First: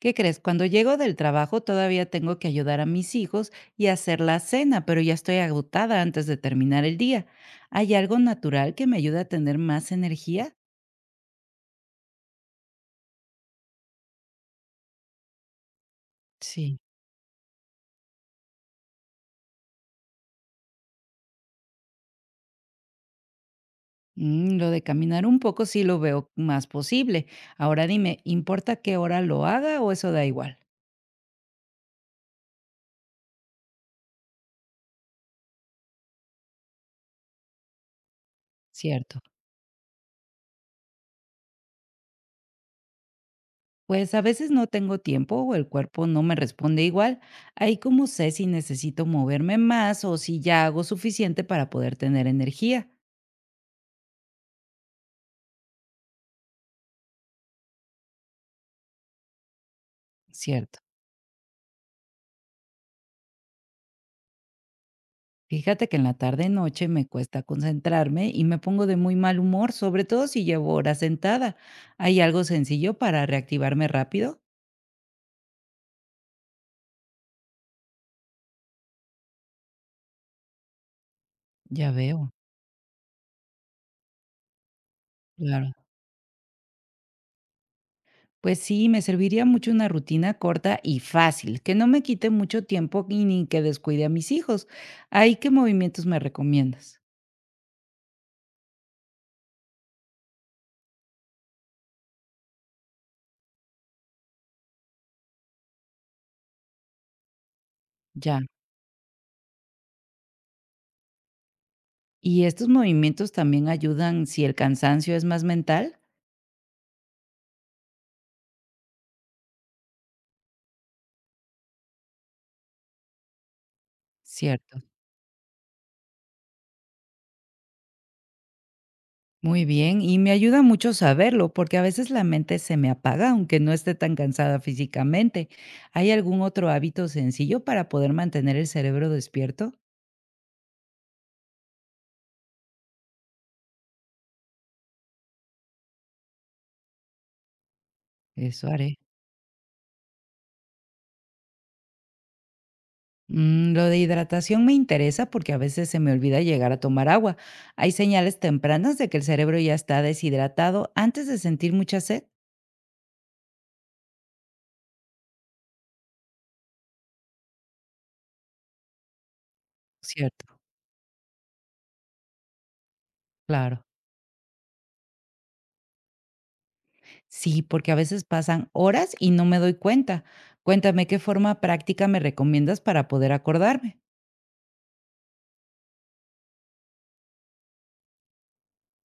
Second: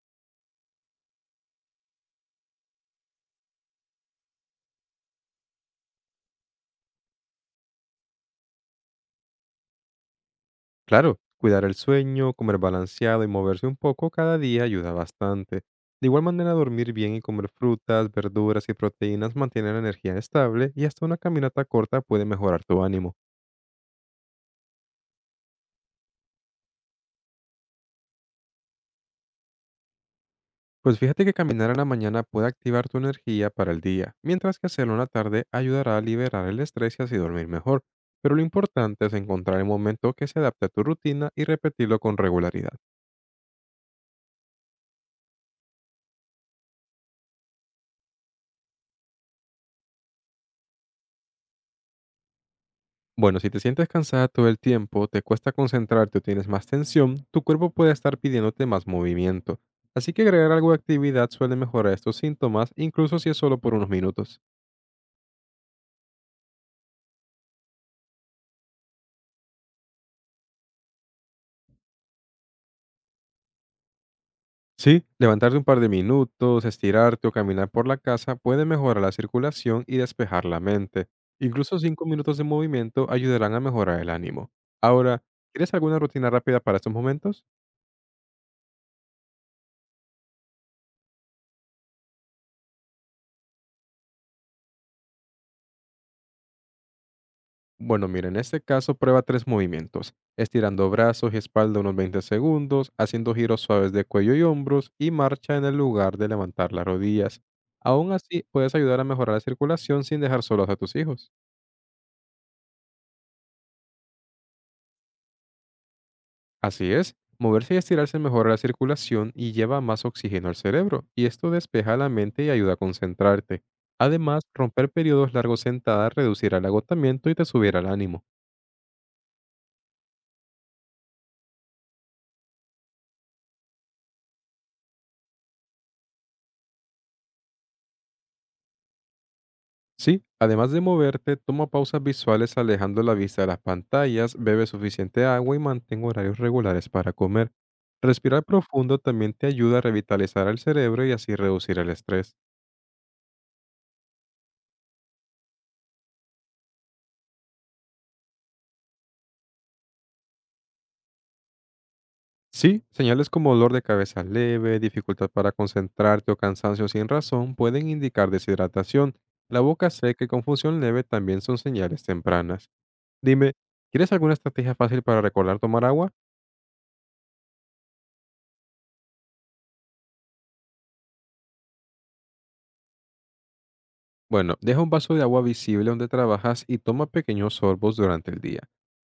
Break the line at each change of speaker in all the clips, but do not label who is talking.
¿Qué crees? Cuando llego del trabajo todavía tengo que ayudar a mis hijos y hacer la cena, pero ya estoy agotada antes de terminar el día. ¿Hay algo natural que me ayude a tener más energía?
Claro, cuidar el sueño, comer balanceado y moverse un poco cada día ayuda bastante. De igual manera,
Sí.
dormir bien y comer frutas, verduras y proteínas mantiene la energía estable y hasta una caminata corta puede mejorar tu ánimo.
Mm, lo de caminar un poco sí lo veo más posible. Ahora dime, ¿importa qué hora lo haga o eso da igual?
Pues fíjate que caminar en la mañana puede activar tu energía para el día, mientras que hacerlo en la tarde ayudará a liberar el estrés y así dormir mejor. Pero lo importante es
Cierto.
encontrar el momento que se adapte a tu rutina y repetirlo con regularidad.
Pues a veces no tengo tiempo o el cuerpo no me responde igual. Ahí como sé si necesito moverme más o si ya hago suficiente para poder tener energía.
Bueno, si te sientes cansada todo el tiempo, te cuesta concentrarte o tienes más tensión, tu cuerpo puede estar pidiéndote más movimiento. Así que agregar algo de
Cierto.
actividad suele mejorar estos síntomas, incluso si es solo por unos minutos.
Fíjate que en la tarde-noche me cuesta concentrarme y me pongo de muy mal humor, sobre todo si llevo horas sentada. ¿Hay algo sencillo para reactivarme rápido?
Sí, levantarte un par de minutos, estirarte o caminar por la casa puede mejorar la circulación y despejar la mente. Incluso
Ya
cinco
veo,
minutos de movimiento ayudarán a mejorar el ánimo. Ahora, ¿quieres
claro.
alguna rutina rápida para estos momentos?
Pues sí, me serviría mucho una rutina corta y fácil, que no me quite mucho tiempo y ni que descuide a mis hijos. ¿Ahí qué movimientos me recomiendas?
Bueno, mira, en este caso prueba tres movimientos, estirando brazos y espalda unos 20 segundos, haciendo giros suaves de cuello y hombros y marcha en el lugar de levantar las rodillas. Aún
Ya.
así, puedes ayudar a mejorar la circulación sin dejar solos a tus hijos.
¿Y estos movimientos también ayudan si el cansancio es más mental?
Así es, moverse y estirarse mejora la circulación y lleva más oxígeno al cerebro, y esto despeja la mente y ayuda a concentrarte. Además,
Cierto.
romper periodos largos sentada reducirá el agotamiento y te subirá el ánimo.
Muy bien, y me ayuda mucho saberlo, porque a veces la mente se me apaga, aunque no esté tan cansada físicamente. ¿Hay algún otro hábito sencillo para poder mantener el cerebro despierto?
Sí, además de moverte, toma pausas visuales alejando la vista de las pantallas, bebe suficiente agua y mantén horarios regulares para comer. Respirar
Eso haré.
profundo también te ayuda a revitalizar el cerebro y así reducir el estrés.
Mm, lo de hidratación me interesa porque a veces se me olvida llegar a tomar agua. ¿Hay señales tempranas de que el cerebro ya está deshidratado antes de sentir mucha sed?
Sí, señales como dolor de cabeza leve, dificultad para concentrarte o cansancio sin razón pueden indicar deshidratación. La boca seca y
Cierto,
confusión leve también son señales tempranas. Dime,
claro.
¿quieres alguna estrategia fácil para recordar tomar agua?
Sí, porque a veces pasan horas y no me doy cuenta. Cuéntame qué forma práctica me recomiendas para poder acordarme.
Bueno, deja un vaso de agua visible donde trabajas y toma pequeños sorbos durante el día.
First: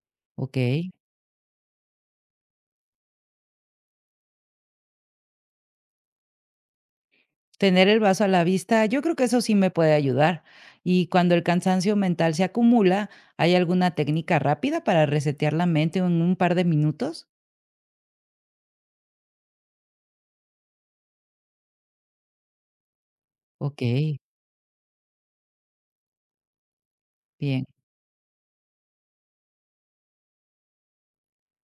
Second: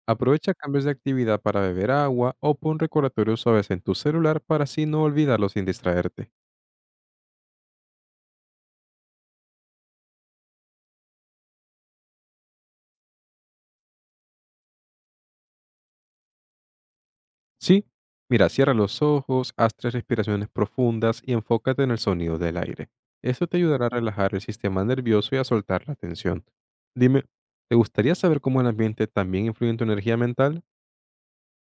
Aprovecha
Ok.
cambios de actividad para beber agua o pon recordatorios suaves en tu celular para así no olvidarlo sin distraerte.
Tener el vaso a la vista, yo creo que eso sí me puede ayudar. Y cuando el cansancio mental se acumula, ¿hay alguna técnica rápida para resetear la mente en un par de minutos?
Sí, mira, cierra los ojos, haz tres respiraciones profundas y enfócate en el sonido del aire. Esto te
Ok,
ayudará a relajar el sistema nervioso y a soltar la tensión. Dime,
bien.
¿te gustaría saber cómo el ambiente también influye en tu energía mental?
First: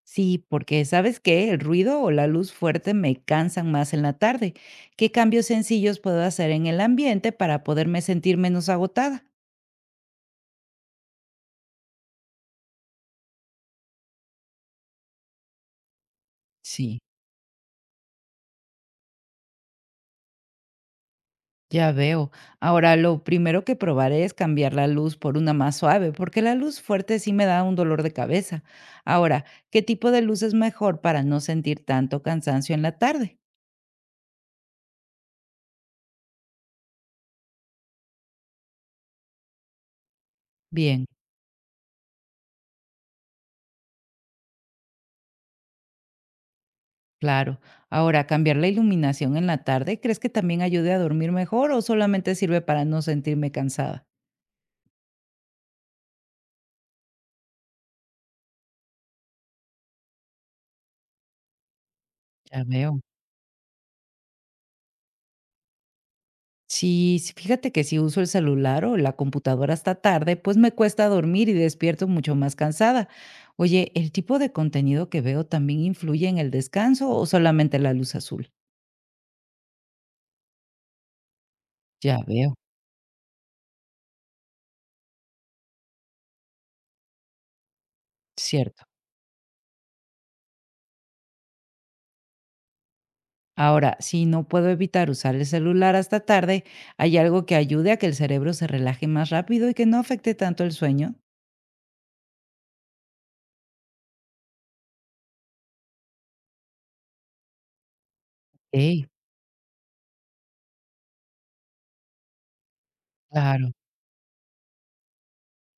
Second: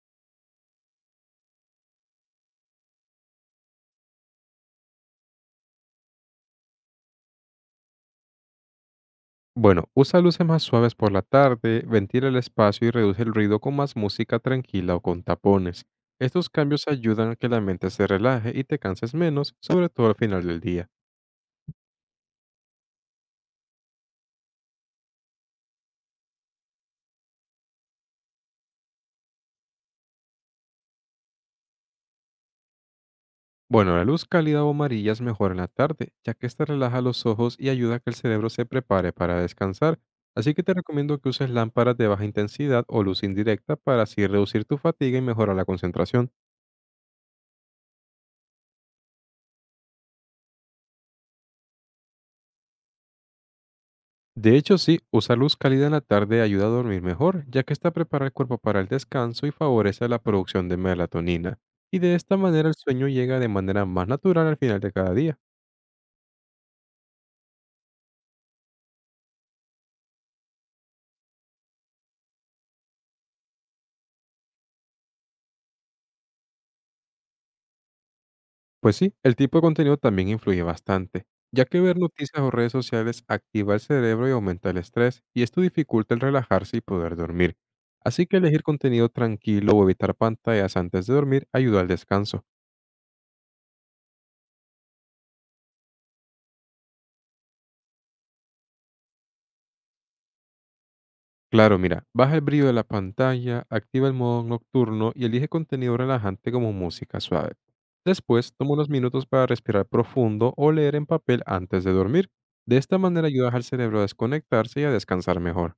Sí, porque ¿sabes qué? El ruido o la luz fuerte me cansan más en la tarde. ¿Qué cambios sencillos puedo hacer en el ambiente para poderme sentir menos agotada?
Bueno, usa luces más suaves por la tarde, ventila el espacio y reduce el ruido con más música tranquila o con tapones. Estos cambios
Sí.
ayudan a que la mente se relaje y te canses menos, sobre todo al final del día.
Ya veo. Ahora, lo primero que probaré es cambiar la luz por una más suave, porque la luz fuerte sí me da un dolor de cabeza. Ahora, ¿qué tipo de luz es mejor para no sentir tanto cansancio en la tarde?
Bueno, la luz cálida o amarilla es mejor en la tarde, ya que esta relaja los ojos y ayuda a que el cerebro se prepare para descansar. Así que te
Bien,
recomiendo que uses lámparas de baja intensidad o luz indirecta para así reducir tu fatiga y mejorar la concentración.
claro. Ahora, ¿cambiar la iluminación en la tarde crees que también ayude a dormir mejor o solamente sirve para no sentirme cansada?
De hecho, sí, usar luz cálida en la tarde ayuda a dormir mejor, ya que está prepara el cuerpo para el descanso y favorece la producción de melatonina. Y de esta
Ya
manera el
veo.
sueño llega de manera más natural al final de cada día.
Sí, sí, fíjate que si uso el celular o la computadora hasta tarde, pues me cuesta dormir y despierto mucho más cansada. Oye, ¿el tipo de contenido que veo también influye en el descanso o solamente la luz azul?
Pues sí, el tipo de contenido también influye bastante, ya que ver
Ya
noticias o
veo,
redes sociales activa el cerebro y aumenta el estrés, y esto dificulta el relajarse y poder dormir. Así que elegir
cierto.
contenido tranquilo o evitar pantallas antes de dormir ayuda al descanso.
Ahora, si no puedo evitar usar el celular hasta tarde, ¿hay algo que ayude a que el cerebro se relaje más rápido y que no afecte tanto el sueño?
Claro, mira, baja el brillo de la pantalla, activa el modo nocturno y elige contenido relajante como música suave. Después, toma unos
Ey,
minutos para respirar profundo o leer en papel antes de dormir. De esta manera ayudas al
claro.
cerebro a desconectarse y a descansar mejor.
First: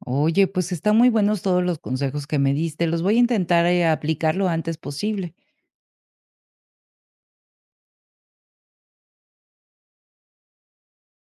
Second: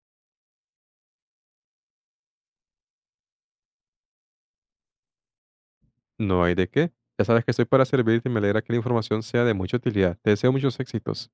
Oye, pues están muy buenos todos los consejos que me diste. Los voy a intentar aplicar lo antes posible.
No hay de qué. Ya sabes que estoy para servirte y me alegra que la información sea de mucha utilidad. Te deseo muchos éxitos.